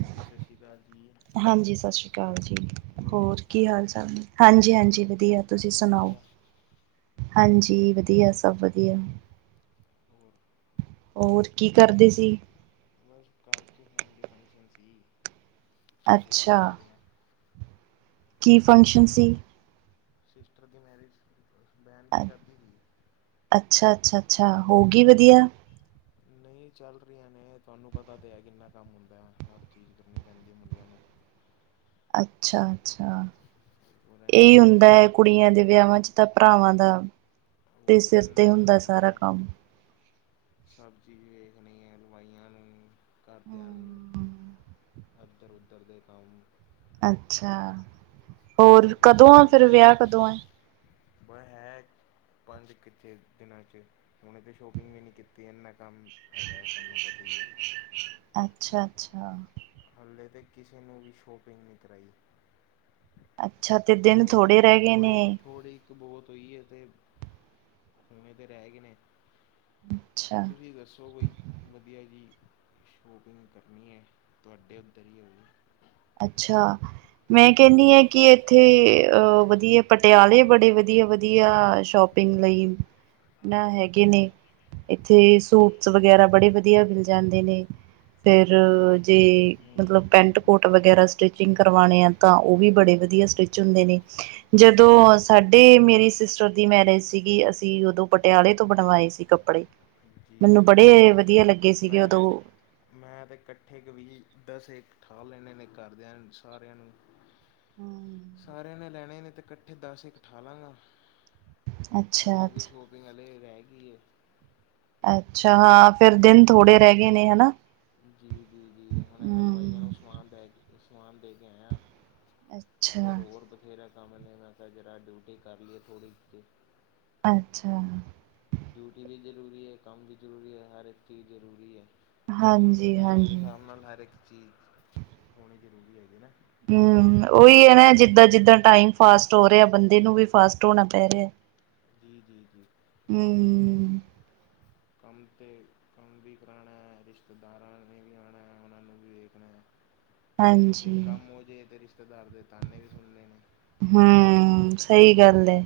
ਹਾਂਜੀ ਸਤਿ ਸ਼੍ਰੀ ਅਕਾਲ ਜੀ ਹਾਂਜੀ, ਸਸ ਸ਼੍ਰੀ ਕਾਲ ਜੀ, ਠੀਕ ਹੋਰ ਕੀ ਠਾਕ ਹਾਲ-ਚਾਲ ਨੇ? ਹਾਂਜੀ-ਹਾਂਜੀ ਵਧੀਆ ਘਰ ਤੁਸੀਂ ਸਭ ਸਣਾਔ, ਵਧੀਆ ਹਾਂਜੀ ਵਧੀਆ ਸਭ ਵਧੀਆ। [unintelligible] ਹੋਰ, ਕੀ ਕਰਦੇ ਸੀ। ਬਸ ਕਰ ਚ ਫੈਮਿਲੀ ਫੰਕਸ਼ਨ ਸੀ, ਔਦੀ ਅੱਛਾ ਤਿਆਰੀਆਂ ਕੀ ਫੰਕਸ਼ਨ ਸੀ। ਸਿਸਟਰ ਦੀ ਮੈਰਿਜ, ਬੈਣ ਕੀ ਸ਼ਾਦੀ ਥੀ। ਅੱਛਾ-ਅੱਛਾ-ਅੱਛਾ, ਹੋ ਗੀ ਵਧੀਆ। ਨਈ ਚੱਲ ਰੀਆਂ ਨੇ, ਤੁਆਨੂੰ ਪਤਾ ਤੇ ਹੈ, ਕਿੰਨਾ ਕੰਮ ਹੁੰਦਾ ਹਰ ਚੀਜ਼ ਕਰਨੀ ਪੈਂਦੀ ਮੁੰਡਿਆਂ ਨੂੰ। ਅੱਛਾ-ਅੱਛਾ, ਹੋਰ ਏਈ ਇਨਾ ਹੁੰਦਾ ਐ, ਇਨ ਕੁੜੀਆਂ ਦੇ ਵਿਆਹਾਂ ਚ। ਤਾਂ ਪਰਾਵਾਂ ਦਾ, ਤੇ ਹੋਰ ਸਿਰ, ਤੇ ਇੰਨਾ ਹੁੰਦਾ ਸਾਰਾ ਕੰਮ। ਸਬਜ਼ੀ ਵੇਖਣੀ ਐ, ਹਲਵਾਈਆਂ ਨੂੰ, ਕਰਦਿਆਂ ਨੂੰ। ਹਮ, ਐਧਰ-ਉੱਧਰ ਦੇ ਕੰਮ। ਅੱਛਾ, ਹੋਰ ਸ਼ੋਪਿੰਗ ਕਦੋਂ ਆ, ਕਰਨੀ ਹੈ। ਫੇਰ ਵਿਆਹ ਕਦੋਂ ਐ। ਬ ਹੈ। ਪੰਜ ਕ ਛੇ ਦਿਨਾਂ 'ਚ, ਹੁਨੇ ਤੇ ਸ਼ੋਪਿੰਗ ਵੀ ਨੀ ਕੀਤੀ, ਏੱਨਾ ਕੰਮ ਹੈਗਾ, ਤੁਆਨੂੰ ਪਤਾ ਈ ਐ। ਅੱਛਾ-ਅੱਛਾ। ਹਲੇ, ਤੇ ਕਿਸੇ ਨੂੰ ਵੀ ਸ਼ੋਪਿੰਗ ਨੀ ਕਰਾਈ। ਅੱਛਾ, ਤੇ ਦਿਨ ਥੋੜੇ ਰਹਿ ਗਏ ਨੇ ਥੋੜ੍ਹੀ-ਥੋੜ੍ਹੀ-ਥੋੜ੍ਹੀ। ਬਹੁਤ ਹੋਈ ਹੈਤੇ ਸੋਣੇ ਤਾਂ ਰਹਿ ਗ ਨੇ। ਅੱਛਾ ਤੁਸੀਂ ਦੱਸੋ ਭਾਈ। ਵਧੀਆ ਜੀ ਸ਼ੋਪਿੰਗ ਕਰਨੀ ਹੈ। ਤੁਹਾਡੇ ਉੱਧਰ ਹੀ ਹੋ ਜਵੇ। ਅੱਛਾ। ਮੈਂ ਕਹਿੰਦੀ ਹਾਂ ਕਿ ਇੱਥੇ ਅ ਵਧੀਆ ਪਟਿਆਲੇ ਬੜੇ ਵਧੀਆ ਵਧੀਆ ਸ਼ੋਪ। ਪਿੰਨ ਲਈ। ਨਾ ਹੈਗੇ ਨੇ ਇੱਥੇ ਸੂਟਸ ਵਗੈਰਾ ਬੜੇ ਵਧੀਆ ਮਿਲ ਜਾਂਦੇ ਨੇ। ਫਿਰ ਜੇ ਮਤਲਬ ਪੈਂਟ ਕੋਟ। ਟ ਵਗੈਰਾ ਸਟਿਚਿੰਗ ਕਰਵਾਉਣੇ ਆ ਤਾਂ ਉਹ ਵੀ ਬੜੇ ਵਧੀਆ ਸਟਿੱਚ ਹੁੰਦੇ ਨੇ। ਜਦੋਂ ਸਾਡੇ ਮੇਰੀ ਸਿਸਟਰ ਦੀ ਮੈਰਿਜ ਸੀਗੀ ਅਸੀਂ ਉਦੋਂ ਪਟਿਆਲੇ ਤੋਂ ਬਣਵਾਏ ਸੀ ਕੱਪੜੇ। ਪੜ੍ਹੀ। ਜੀ ਜੀ ਜੀ ਸੀਗੇ ਮੈਂ ਤੇ। ਉਦੋਂ ਮੈਂ ਤਾਂ ਇਕੱਠੇ ਕ ਵੀ ਦਸੇ ਠਾਹ ਲੈਂਦੇ ਨੇ ਘਰਦਿਆਂ ਸਾਰਿਆਂ ਨੂੰ। ਸਾਰਿਆਂ ਨੇ ਲੈਣੇ ਨੇ ਅਤੇ ਇਕੱਠੇ ਦਸ ਇਕ ਠਾ ਲਾਂਗਾ। ਐਨ ਅੱਛਾ ਮੇਰੀ ਅੱਛਾ ਸ਼ੋਪਿੰਗ ਹਲੇ ਰਹਿ ਗਈ ਹੈ। ਅੱਛਾ ਹਾਂ ਫਿਰ ਦਿਨ ਥੋੜੇ ਰਹਿ ਗਏ ਨੇ ਹਨਾ। ਜੀ ਜੀ ਜੀ ਹੁਣ ਹਲਵਾਈਆਂ ਹੂੰ, ਨੂੰ ਸਮਾਨ ਦੇ ਕੇ ਸਮਾਨ ਦੇ ਕੇ ਆਇਆ। ਅੱਛਾ, ਫੇਰ ਹੋਰ ਬਥੇਰਾ ਕੰਮ ਲ ਮੈਂ ਕਿਹਾ ਜਰਾ ਡਿਊਟੀ ਕਰ ਲਈਏ ਥੋੜ੍ਹੀ ਜੀ ਅੱਛਾ। ਡਿਊਟੀ ਵੀ ਜ਼ਰੂਰੀ ਹੈ। ਕੰਮ ਵੀ ਜ਼ਰੂਰੀ ਹੈ। ਹਰ ਇੱਕ ਚੀਜ਼ ਜ਼ਰੂਰੀ ਹੈ। ਟੈਮ ਦੇ ਹਾਂਜੀ-ਹਾਂਜੀ। ਹਿਸਾਬ ਨਾਲ ਹਰ ਇੱਕ ਚੀਜ਼ ਹੋਣੀ ਜ਼ਰੂਰੀ ਹੈਗੀ ਨਾ। ਹਮ ਉਹੀ ਹੈ ਨਾ ਜਿੱਦਾਂ ਜਿੱਦਾਂ ਟਾਈਮ ਫਾਸਟ ਹੋ ਰਿਹਾ ਬੰਦੇ ਨੂੰ ਵੀ ਫਾਸਟ ਹੋਣਾ ਪੈ ਰਿਹਾ। ਜੀ ਜੀ ਜੀ ਬਿਲਕੁਲ ਜੀ। ਹੂੰ, ਕੰਮ 'ਤੇ ਕੰਮ ਵੀ ਕਰਾਣਾ ਹੈ। ਰਿਸ਼ਤੇਦਾਰਾਂ ਨੇ ਵੀ ਆਣਾ ਹੈ। ਉਹਨਾਂ ਨੂੰ ਵੀ ਵੇਖਣਾ ਹੈ। - [inaudible] ਅਤੇ ਜੇ ਕੰਮ ਹੋ ਜੇ ਤਾਂ ਰਿਸ਼ਤੇਦਾਰ ਦੇ ਤਾਹਨੇ ਵੀ ਸੁਣ ਲੈਣੇ। ਹਮ ਸਹੀ ਗੱਲ ਹ।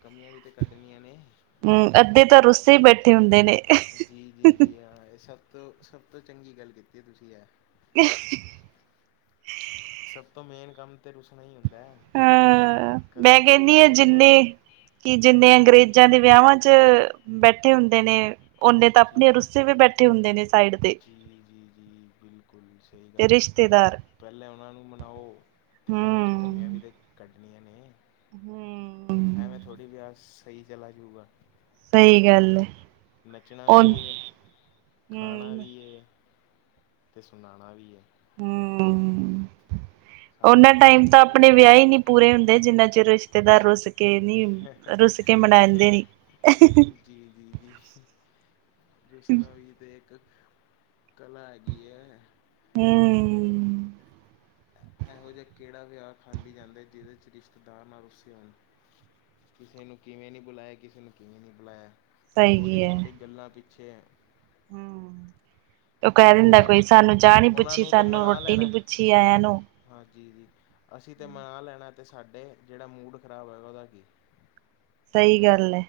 ਕਮੀਆਂ ਵੀ ਤੇ ਕੱਢਣੀਆਂ ਨੇ। ਹਮ ਅੱਧੇ ਤਾਂ ਰੁੱਸੇ ਹੀ ਬੈਠੇ ਹੁੰਦੇ ਨੇ। ਜਾਂ ਇਹ ਸਭ। ਤ ਸਭ ਤੋਂ ਚੰਗੀ ਗੱਲ ਕੀਤੀ ਹੈ। ਤੁਸੀਂ ਐਹ। ਹੇ। ਸਭ ਤੋਂ ਮੇਨ ਕੰਮ ਤੇ ਰੁਸਣਾ ਹੀ ਹੁੰਦਾ ਹੈ। ਹਾ ਕਦੇ ਮੈਂ ਕੋਈ ਕਹਿੰਦੀ ਹਾਂ ਕਦੇ ਜਿੰਨੇ। ਕੋਈ ਕਿ ਜਿੰਨੇ ਅੰਗਰੇਜ਼ਾਂ ਦੇ ਵਿਆਾਂਵਾ ਚ ਬੈਠੇ ਹੁੰਦੇ ਨੇ। ਓਨੇ ਤਾਂ ਜੀ ਆਪਣੇ ਜੀ ਰੁੱਸੇ ਵੀ ਬੈਠੇ ਹੁੰਦੇ ਨੇ ਸਾਈਡ ਤੇ ਜੀ ਜੀ ਜੀ ਬਿਲਕੁਲ ਸਹੀ ਤੇ ਰਿਸ਼ਤੇ। ਗੱਲ ਹੈ ਰਿਸ਼ਤੇਦਾਰ। ਪਹਿਲਾਂ ਉਹਨਾਂ ਨੂੰ ਮਨਾਓ ਅਤੇ ਬਾਅਦ 'ਚ ਕਮੀਆਂ ਵੀ ਤੇ ਕੱਢਣੀਆਂ ਨੇ ਹਮ। ਐਵੇ ਥੋੜੀ ਵਿਆਹ ਸਹੀ ਚਲਾ ਜਾਊਗਾ। ਸਹੀ ਗੱਲ ਹੈ ਨੱਚਣਾ ਉਹ ਵੀ ਏ। ਖਾਣਾ ਹਮ ਵੀ ਏ ਤੇ ਸੁਨਾਣਾ ਵੀ ਐ। ਹਮ, ਸਾਰੇ ਉਨਾਂ ਕੰਮ ਟਾਈਮ ਇਕੱਠੇ ਤਾਂ ਕਰਨੇ ਆਪਣੇ ਨਾ ਵਿਆਹ ਈ ਨੀ। ਪੂਰੇ ਹੁੰਦੇ ਜਿੰਨਾ ਚਿਰ ਰਿਸ਼ਤੇਦਾਰ ਰੁਸ ਕੇ ਨੀ ਰੁਸ ਕੇ ਮਨਾਦੇ ਨੀ। ਹਾਹਾਹਾਹਾ ਜੀ, ਜੀ, ਜੀ। ਰੁਸਨਾ ਵੀ ਤੇ ਇੱਕ ਕਲਾ ਹੈਗੀ ਐ। ਹਮ। ਇਹੋ ਜਿਹਾ ਕਿਹੜਾ ਵਿਆਹ ਖਾਲੀ ਜਾਂਦਾ ਐ, ਜਿਹਦੇ ਵਿੱਚ ਰਿਸ਼ਤੇਦਾਰ ਨਾ ਰੁੱਸੇ ਹੋਣ। ਕਿਸੇ ਨੂੰ ਕਿਵੇਂ ਨਹੀਂ ਬੁਲਾਇਆ, ਕਿਸੇ ਨੂੰ ਕਿਵੇਂ ਨਹੀਂ ਬੁਲਾਇਆ। ਸਹੀ ਛੋਟੀ- ਹੈ ਛੋਟੀ ਗੱਲਾਂ ਪਿੱਛੇ। ਹਮ ਉਹ ਕਹਿ ਦਿੰਦਾ ਉਹਨਾਂ ਕੋਈ ਸਾਨੂੰ ਚਾਹ ਨੀ ਉਹਨਾਂ ਪੁੱਛੀ, ਨੂੰ ਤਾਂ ਸਾਨੂੰ ਮਨਾ ਰੋਟੀ ਲੈਣਾ ਨੀ ਪੁੱਛੀ ਆਇਆ ਨੂੰ। ਹਾਂਜੀ ਜੀ, ਅਸੀਂ ਤਾਂ ਮਨਾ ਲੈਣਾ ਅਤੇ ਸਾਡੇ ਜਿਹੜਾ ਮੂਡ ਖ਼ਰਾਬ ਹੋਇਆ ਉਹਦਾ ਕੀ। ਸਹੀ ਗੱਲ ਐ।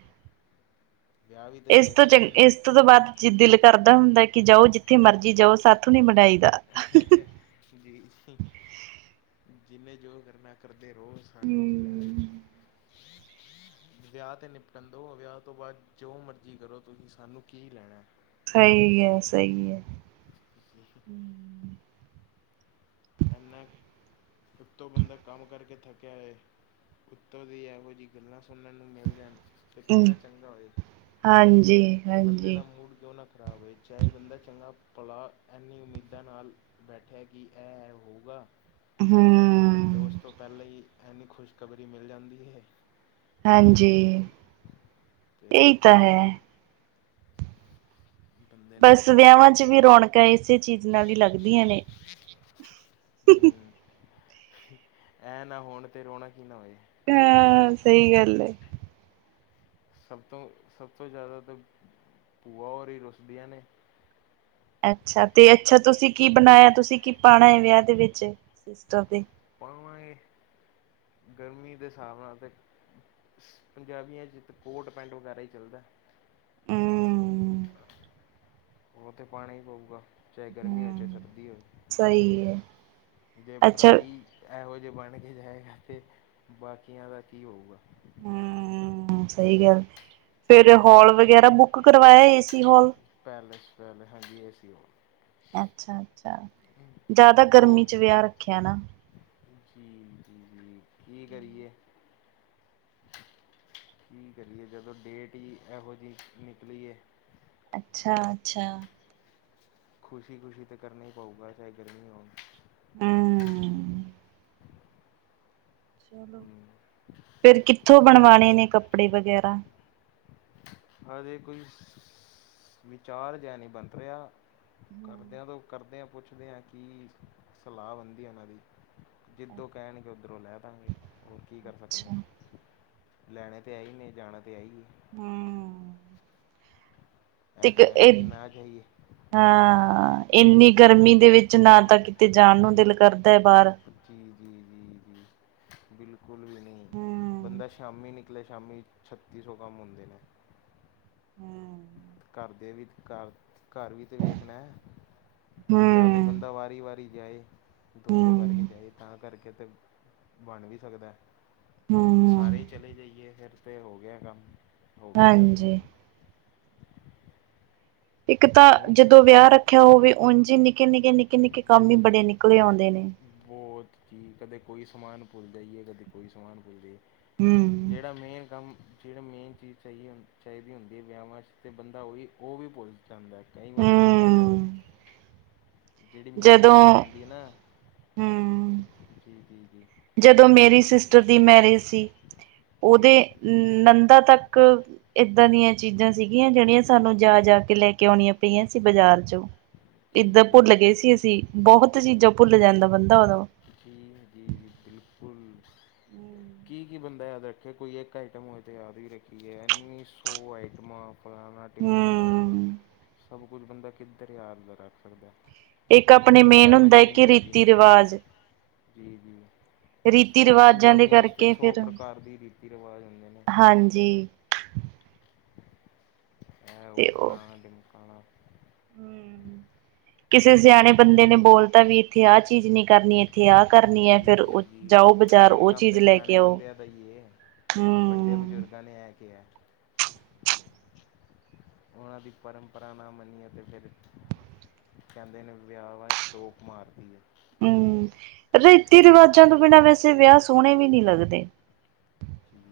ਵਿਆਹ ਵੀ ਤਾਂ ਇਸ ਤੋਂ ਵੇਖਣਾ ਚੰਗਾ, ਇਸ ਤੋਂ, ਤੋਂ ਬਾਅਦ ਦਿਲ ਕਰਦਾ ਹੁੰਦਾ ਕਿ ਜਾਓ ਜਿੱਥੇ ਮਰਜ਼ੀ ਜਾਓ ਸਾਥੋ ਨਹੀਂ ਮਣਾਈ ਦਾ ਜੀ, ਜਿੰਨੇ ਜੋੋ ਕਰਨਾ। ਕਰਦੇ ਰੋ ਸਾਨੂੰ ਕੀ ਲੈਣਾ। ਹਮ ਵਿਆਹ ਤੇ ਨਿਪਟਣ ਦਿਉ, ਵਿਆਹ ਤੋਂ ਬਾਅਦ ਜੋ ਮਰਜ਼ੀ ਕਰੋ ਤੁਸੀਂ, ਸਾਨੂੰ ਕੀ ਲੈਣਾ ਐ। ਸਹੀ ਐ, ਸਹੀ ਐ। ਇੰਨਾ, ਉਤੋਂ ਬੰਦਾ ਕੰਮ ਕਰਕੇ ਥੱਕਿਆ ਐ। ਉਤੋਂ ਦੀ ਇਹੋ ਜਿਹੀ ਗੱਲਾਂ ਸੁਣਨ ਨੂੰ ਮਿਲ ਜਾਣ। ਅਤੇ ਹਮ ਕਿੰਨਾ ਚੰਗਾ ਹੋਏ, ਹਾਂਜੀ, ਬੰਦੇ ਹਾਂਜੀ ਦਾ ਮੂਡ ਕਿਉਂ ਨਾ ਖ਼ਰਾਬ ਹੋਏ, ਚਾਹੇ ਬੰਦਾ ਚੰਗਾ ਭਲਾ ਇਨੀ ਉਮੀਦਾਂ ਨਾਲ ਬੈਠਿਆ ਕਿ ਐ ਹੋਊਗਾ। ਹਮ। ਤੇ ਉਸ ਤੋਂ ਪਹਿਲਾਂ ਈ ਇੰਨੀ ਖੁਸ਼ਖਬਰੀ ਮਿਲ ਜਾਂਦੀ ਐ। ਹਾਂਜੀ, ਅਤੇ ਇਹੀ ਤਾਂ ਹੈ। ਬੰਦੇ ਨੂੰ ਬਸ ਵਿਆਹਾਂ ਚ ਵੀ ਰੌਣਕਾਂ ਇਸੇ ਚੀਜ਼ ਨਾਲ ਈ ਲੱਗਦੀਆਂ ਨੇ, ਹੀਹੀਹੀਹੂ ਐ ਨਾ ਹੋਣ ਤੇ ਰੋਣਕੀ ਨਾ ਹੋਏ। ਹਾਂ, ਸਹੀ ਗੱਲ ਐ। ਸਭ ਤੋਂ, ਸਭ ਤੋਂ ਜ਼ਿਆਦਾ ਤਾਂ ਭੂਆ ਔਰ ਈ ਰੁਸਦੀਆਂ ਨੇ ਅੱਛਾ ਤੇ ਅੱਛਾ ਤੁਸੀਂ ਕੀ ਬਣਾਇਆ ਤੁਸੀਂ ਕੀ ਪਾਣਾ ਐ ਵਿਆਹ ਦੇ ਵਿੱਚ ਸਿਸਟਰ ਦੇ ਪਾਵਾਂਗੇ, ਗਰਮੀ ਦੇ ਹਿਸਾਬ ਨਾਲ ਤੇ ਪੰਜਾਬੀਆਂ 'ਚ ਤਾਂ ਕੋਟ -ਪੈਂਟ ਵਗੈਰਾ ਈ ਚੱਲਦਾ। ਹੂੰ ਉਅ ਤੇ ਪਾਣਾ ਈ ਪਊਗਾ ਚਾਹੇ ਗਰਮੀ ਹੋਵੇ, ਚਾਹੇ ਹੂੰ ਸਰਦੀ ਹੋਵੇ। ਸਹੀ ਐ। ਜੇ ਪਰਾਈ ਇਹੋ ਜਿਹੇ ਬਣ ਕੇ ਜਾਏਗਾ ਤੇ ਬਾਕੀਆਂ ਦਾ ਕੀ ਹੋਊਗਾ। ਹਮ, ਸਹੀ ਗੱਲ ਫਿਰ ਹੋਲ ਵਗੈਰਾ ਬੁੱਕ ਕਰਵਾਇਆ, ਏਸੀ ਹੋਲ। ਪੈਲੇਸ, ਪੈਲੇ ਹਾਂਜੀ, ਏ ਸੀ ਹੋਲ। ਅੱਛਾ, ਅੱਛਾ ਜ਼ਿਆਦਾ ਗਰਮੀ ਦੋ ਚ ਵਿਆਹ ਰੱਖਿਆ ਨਾ। ਜੀ, ਜੀ, ਕੀ ਕਰੀਏ। ਕੀ ਕਰੀਏ ਜਦੋਂ ਡੇਟ ਈ ਇਹੋ ਜਿਹੀ ਨਿਕਲੀਏ। ਅੱਛਾ, ਅੱਛਾ। ਖੁਸ਼ੀ -ਖੁਸ਼ੀ ਤਾਂ ਕਰਨਾ ਈ ਪਓਗਾ ਚਾਹੇ ਗਰਮੀਆ ਹੋਣ। ਹਮ। ਚੱਲੋ, ਫੇਰ ਕਿੱਥੋਂ ਬਣਵਾਣੇ ਨੇ ਕੱਪੜੇ ਵਗੈਰਾ? ਹਜੇ ਕੋਈ ਵਿਚਾਰ ਜੇਆ ਨਈ ਬਣਥ ਰੇਆ। ਕਰਦੇ ਹੂੰ ਰਓ, ਕਰਦੇ ਆਂ ਕੁੱਛ। ਪੁੱਛਦੇ ਆ ਕੀ ਸਲਾਹ ਬਣਦੀ ਓਨਾਂ ਦੀ, ਜਿੱਦੋਂ ਕੈਣਗੇ ਓਧਰੋਂ ਲੈ ਦਾਂਗੇ ਹੋਰ ਕੀ ਕਰ ਸਕਦੇ ਅੱਛਾ ਆ, ਲਿਆਣੇ ਤਾਂ ਹੈ ਈ ਆ, ਜਾਣਾ ਤਾਂ ਹੈ ਈ ਆ। ਹੁ ਹਮ ਤਿਕ ਏਹ ਹਾਂ ਏਨੀ ਗਰਮੀ ਦੇ ਵਿੱਚ ਨਾ ਤਾਂ ਕਿਤੇ ਜਾਣ ਨੂੰ ਦਿਲ ਕਰਦਾ ਏ ਬਾਰ ਜੀ- ਜੀ- ਜੀ- ਜੀ ਬਿਲਕੁਲ ਵੀ ਨਈ ਹੂੰ ਬੰਦਾ ਸ਼ਾਮੀ ਨਿਕਲੇ ਸ਼ਾਮੀ ਛੱਤੀ ਸੌ ਕੰਮ ਹੁੰਦੇ ਨੇ ਹਮ। ਘਰਦੇ ਵੀ ਤ ਘਰ- ਘਰ ਵੀ ਤਾਂ ਵੇਖਣਾ। ਜਾਂ ਤੇ ਹੂੰ ਬੰਦਾ ਵਾਰੀ -ਵਾਰੀ ਜਾਏ ਦੋ -ਦੋ ਕਰਕੇ। ਹੂੰ ਜਾ ਤਾਂ ਕਰਕੇ ਤੇ ਬਣ ਵੀ ਸਕਦਾ ਤੇ ਸਾਰੇ ਹੂੰ ਚਲੇ ਜਾਈਏ ਫਿਰ ਤਾਂ ਹੋ ਗੇਆ ਕੰਮ ਹੋ ਗਈ ਸ਼ਾਦੀ। ਹਾਂਜੀ ਇੱਕ ਤਾਂ ਤੁਹਾਨੂੰ ਜਦੋਂ ਵਿਆਹ ਰੱਖੇਆ ਹੋਵੇ ਓਝ ਈ ਨਿੱਕੇ- ਨਿੱਕੇ- ਨਿੱਕੇ- ਨਿੱਕੇ ਕੰਮ ਈ ਬੜੇ ਨਿਕਲੇ ਆਓਂਦੇ ਨੇ। ਬੋਤ, ਜੀ ਕਦੇ ਕੋਈ ਸਮਾਨ ਭੁੱਲ ਜਾਈਏ ਕਦੇ ਕੋਈ ਸਮਾਨ ਭੁੱਲ ਜਾਈਏ। ਹੂੰ ਜੇੜਾ ਮੇਨ ਕੰਮ ਜੇੜਾ ਮੇਨ ਚੀਜ਼ ਚਾਈ ਚਾਈਦੀ ਹੁੰਦੀ ਵਿਆਹਵਾਂ ਚ ਤੇ ਬੰਦਾ ਓਹੀ ਓਹ ਵੀ ਭੁੱਲ ਜਾਂਦਾ, ਕਈ ਵਾਰੀ ਵੇਖੇਆ ਮੈਂ- ਹੂੰ ਜੇੜੀ ਮੇਨ ਜਦੋਂ ਚੀਂਜ਼ ਹੁੰਦੀ ਨਾ, ਹੂੰ ਜੀ- ਜੀ- ਜੀ ਜਦੋਂ ਮੇਰੀ ਸਿਸਟਰ ਦੀ ਮੈਰਿਜ ਸੀ ਓਦੇ ਜੀ ਨੰਦਾ ਤੱਕ ਏਦਾਂ ਦੀਆਂ ਚੀਜ਼ਾਂ ਸੀਗੀਆਂ ਜੇੜੀਆਂ ਸਾਨੂੰ ਜਾ- ਜਾ ਕੇ ਲੈ ਕੇ ਲਿਓਣੀਆਂ ਪਈਆਂ ਸੀ ਬਾਜ਼ਾਰ ਚੋਂ, ਏਦਾ ਜੀ ਭੁੱਲ ਜੀ ਗਏ ਸੀ ਅਸੀਂ। ਬੋਹਤ ਚੀਜ਼ਾਂ ਭੁੱਲ ਜਾਂਦਾ ਬੰਦਾ ਓਦੋਂ। ਜੀ -ਜੀ ਬਿਲਕੁਲ। ਕੀ -ਕੀ ਬੰਦਾ ਯਾਦ ਰੱਖੇ, ਕੋਈ ਇੱਕ ਆਈਟਮ ਹੋਏ ਤੇ ਯਾਦ ਵੀ ਰੱਖੇ, ਏਨੀ ਸੌ ਆਈਟਮਾਂ ਫਲਾਨਾ ਟਿਮਕਾਣਾ, ਹੂੰ ਸਭ ਕੁਝ ਬੰਦਾ ਕਿੱਧਰ ਯਾਦ ਦਾ ਰੱਖ ਸਕਦਾ। ਇੱਕ ਆਪਣੇ ਬੰਦਾ ਮੇਨ ਹੈ ਹੁੰਦਾ ਮਸ਼ੀਨ ਕਿ ਤੇ ਹੈਗੀ ਰੀਤੀ ਨੀ। ਰਿਵਾਜ ਜੀ -ਜੀ ਰੀਤੀ ਸੌ ਰਿਵਾਜਾਂ ਦੇ ਪੰਜਾਬੀਆਂ 'ਚ ਤੇ ਕਰਕੇ ਸੌ ਫਿਰ ਪ੍ਰਕਾਰ ਦੇ ਰੀਤੀ ਰਿਵਾਜ਼ ਹੁੰਦੇ ਨੇ। ਹਾਂਜੀ। ਏ, ਓ ਫਲਾਣਾ ਡਿਮਕਾਣਾ। ਹਮ ਕਿਸੇ ਸਿਆਣੇ ਬੰਦੇ ਨੇ ਬੋਲਤਾ ਵੀ ਏਥੇ ਆਹ ਚੀਜ਼ ਨੀ ਕਰਨੀ ਏਥੇ ਆਹ ਕਰਨੀ ਐ, ਜੀ ਫਿਰ ਜੀ ਓ ਜਾਓ ਬਾਜ਼ਾਰ ਓ ਚੀਜ਼ ਲੈ ਕੇ ਆਓ। ਬਈਏ ਵੱਡੇ ਹੂੰ, ਬਜ਼ੁਰਗਾਂ ਨੇ ਆ ਕੇਹਾ। ਓਨਾਂ ਦੀ ਪਰੰਪਰਾ ਨਾ ਮਨੀਏ ਤੇ ਫਿਰ ਕੇਂਦੇ ਨੇ ਵਿਆਵਾ ਚ ਟੋਕ ਮਾਰਤੀ ਆ। ਹਮ--ਰੀਤੀ ਰਿਵਾਜਾਂ ਤੋਂ ਬਿਨਾਂ ਵੈਸੇ ਵਿਆਹ ਸੋਹਣੇ ਵੀ ਨਈ ਲੱਗਦੇ। ਹਮ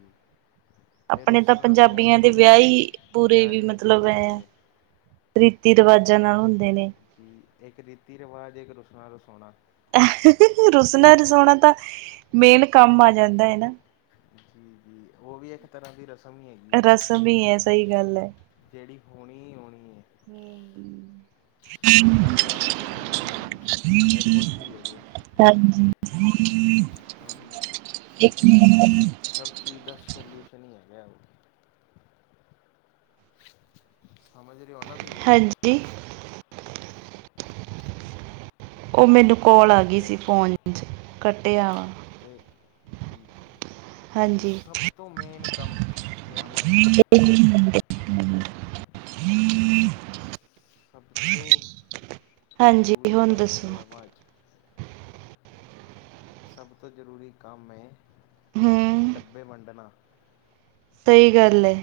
ਆਪਣੇ ਤਾਂ ਪੰਜਾਬੀਆਂ ਦੇ ਵਿਆਹ ਈ ਪੂਰੇ ਵਿਆਹ ਵੀ ਨਹੀਂ ਮਤਲਬ ਚੰਗੇ ਐ ਆ। ਲੱਗਦੇ ਰੀਤੀ ਰੀਵਾਜਾਂ ਨਾਲ ਹੁੰਦੇ ਨੇ। ਕਿ ਇੱਕ ਰੀਤੀ ਰੀਵਾਜ਼ ਇੱਕ ਰੁਸਨਾ -ਰਸੋਨਾ। ਰੁਸਣਾ ਰਸੋਉਣਾ ਤਾਂ ਮੇਨ ਕੰਮ ਆ ਜਾਂਦਾ ਹੈ ਨਾ। ਜੀ -ਜੀ ਉਹ ਵੀ ਇੱਕ ਤਰ੍ਹਾਂ ਦੀ ਰਸਮ ਹੀ ਹੈਗੀ ਏ। ਰਸਮ ਹੀ ਹੈ ਸਹੀ ਗੱਲ ਜਿਹੜੀ ਹੋਣੀ ਹੀ ਹੋਣੀ ਏ। ਹਮ। ਜਿਹੜੀ ਹਰ ਵਿਆਹਵਾਂ ਚ ਹੋਣੀ- ਹੋਣੀ ਏ, ਚਾਹੇ ਕੁਛ ਵੀ ਹੋ ਜਾਵੇ। ਹਾਂਜੀ। ਇੱਕ ਮਿੰਟ ਸਭ ਚੀਜ਼ ਦਾ ਸੋਲਿਊਸ਼ਨ ਹੀ ਹੈਗਾ ਉਹ। ਸਮਝ ਰਹੇ ਹੋ ਨਾ ਤੁਸੀਂ। ਹਾਂਜੀ। ਉਹ ਮੈਨੂੰ ਕੋਲ ਆ ਗਈ ਤੇ ਸੀ ਫੋਨ ਚ, ਕੱਟਿਆ ਵਾ। ਤੇ ਕੀ ਇਹ ਹਾਂਜੀ, ਸਭ ਤੋਂ ਮੇਨ ਕੰਮ ਵਿਆਹਾਂ 'ਚ [unintelligible] ਸਭ ਤੋਂ ਹਾਂਜੀ ਜ਼ਰੂਰੀ ਹੁਣ ਕੰਮ ਹੈ ਦੱਸੋ ਵਿਆਹਵਾਂ ਚ ਸਭ ਤੋਂ ਜ਼ਰੂਰੀ ਕੰਮ ਏ, ਹੂੰ ਡੱਬੇ ਵੰਡਣਾ ਸਹੀ ਗੱਲ ਏ,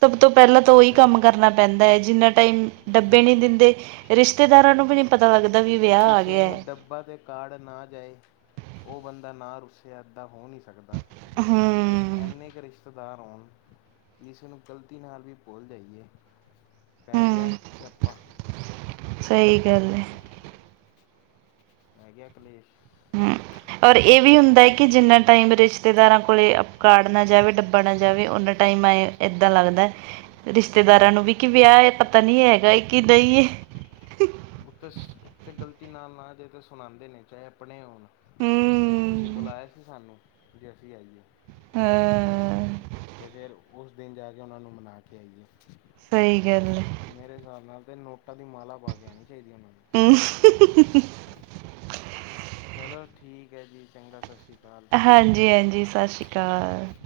ਸਭ ਤੋਂ ਪਹਿਲਾਂ ਤਾਂ ਉਹੀ ਕਰਮ ਕੰਮ ਕਰਨਾ। ਪੈਂਦਾ ਏ, ਜਿੰਨਾ ਟਾਈਮ ਡੱਬੇ ਜੀ ਨਹੀਂ ਦਿੰਦੇ ਰਿਸ਼ਤੇਦਾਰਾਂ ਨੂੰ ਵੀ ਨੀ ਪਤਾ ਲੱਗਦਾ, ਵੀ ਜੀ ਵਿਆਹ ਆ ਕਿਸੇ ਗਿਆ ਨੂੰ ਹੈ। ਡੱਬਾ ਤੇ ਕਾਰਡ ਨਾ ਜਾਏ, ਉਹ ਬੰਦਾ ਨਾ ਰੁੱਸਿਆ, ਐਦਾਂ ਹੋ ਨਹੀਂ ਸਕਦਾ। ਜੇ ਹੂੰ ਐਨਾ ਕਰੀਸ਼ ਰਿਸ਼ਤੇਦਾਰ ਹੋਣ, ਕਿ ਇਸੇ ਨੂੰ ਗਲਤੀ ਨਾਲ ਵੀ ਭੁਲ ਜਾਈਏ ਪੈ ਗਿਆ ਹੂੰ ਸਿਆਪਾ। ਸਹੀ ਗੱਲ ਏ। ਪੈ ਗਿਆ ਕਲੇਸ਼। ਹਮ, ਔਰ ਇਹ ਵੀ ਹੁੰਦਾ ਹੈ ਕਿ ਅਤੇ ਜਿੰਨਾ ਟਾਈਮ ਰਿਸ਼ ਰਿਸ਼ਤੇਦਾਰਾਂ ਕੋਲ ਅਪ ਕਾਡ ਨਾ ਜਾਵੇ, ਡੱਬਾ ਨਾ ਜਾਵੇ, ਓਨਾ ਟਾਈਮ ਆ ਏਦਾਂ ਲੱਗਦਾ ਰਿਸ਼ਤੇਦਾਰਾਂ ਨੂੰ ਵੀ ਕਿ ਵਿਆਹ ਏ, ਪਤਾ ਨੀ ਹੈਗਾ ਕਿ ਨਹੀਂਏ। ਉੱਤੇ- ਉਤੇ ਗ਼ਲਤੀ ਨਾਲ ਨਾ ਜਾਏ ਤਾਂ ਸੁਣਾਉਂਦੇ ਨੇ, ਚਾਹੇ ਆਪਣੇ ਹੋਣ। ਤੁਸੀਂ ਹੂੰ ਬੁਲਾਇਆ ਸੀ ਸਾਨੂੰ, ਕਿ ਜੇ ਅਸੀਂ ਆਈਏ। ਹਾਂ ਤੇ, ਫਿਰ ਉਸ ਦਿਨ ਜਾ ਕੇ ਉਹ ਨੂੰ ਮਨਾ ਕੇ ਆਈਏ। ਸਹੀ ਗੱਲ। ਮੇਰੇ ਹਿਸਾਬ ਨਾਲ ਤੇ ਨੋਟਾਂ ਦੀ ਮਾਲਾ ਪਾ ਕੇ ਆਣੀ ਚਾਹੀਦੀ ਉਹਨਾਂ ਨੂੰ। ਹਮ। ਚਲੋ ਠੀਕ ਹੈ ਜੀ, ਚੰਗਾ ਸਤ ਹਾਂਜੀ- ਹਾਂਜੀ, ਸਤਿ ਸ਼੍ਰੀ ਅਕਾਲ। ਠੀਕ ਏ।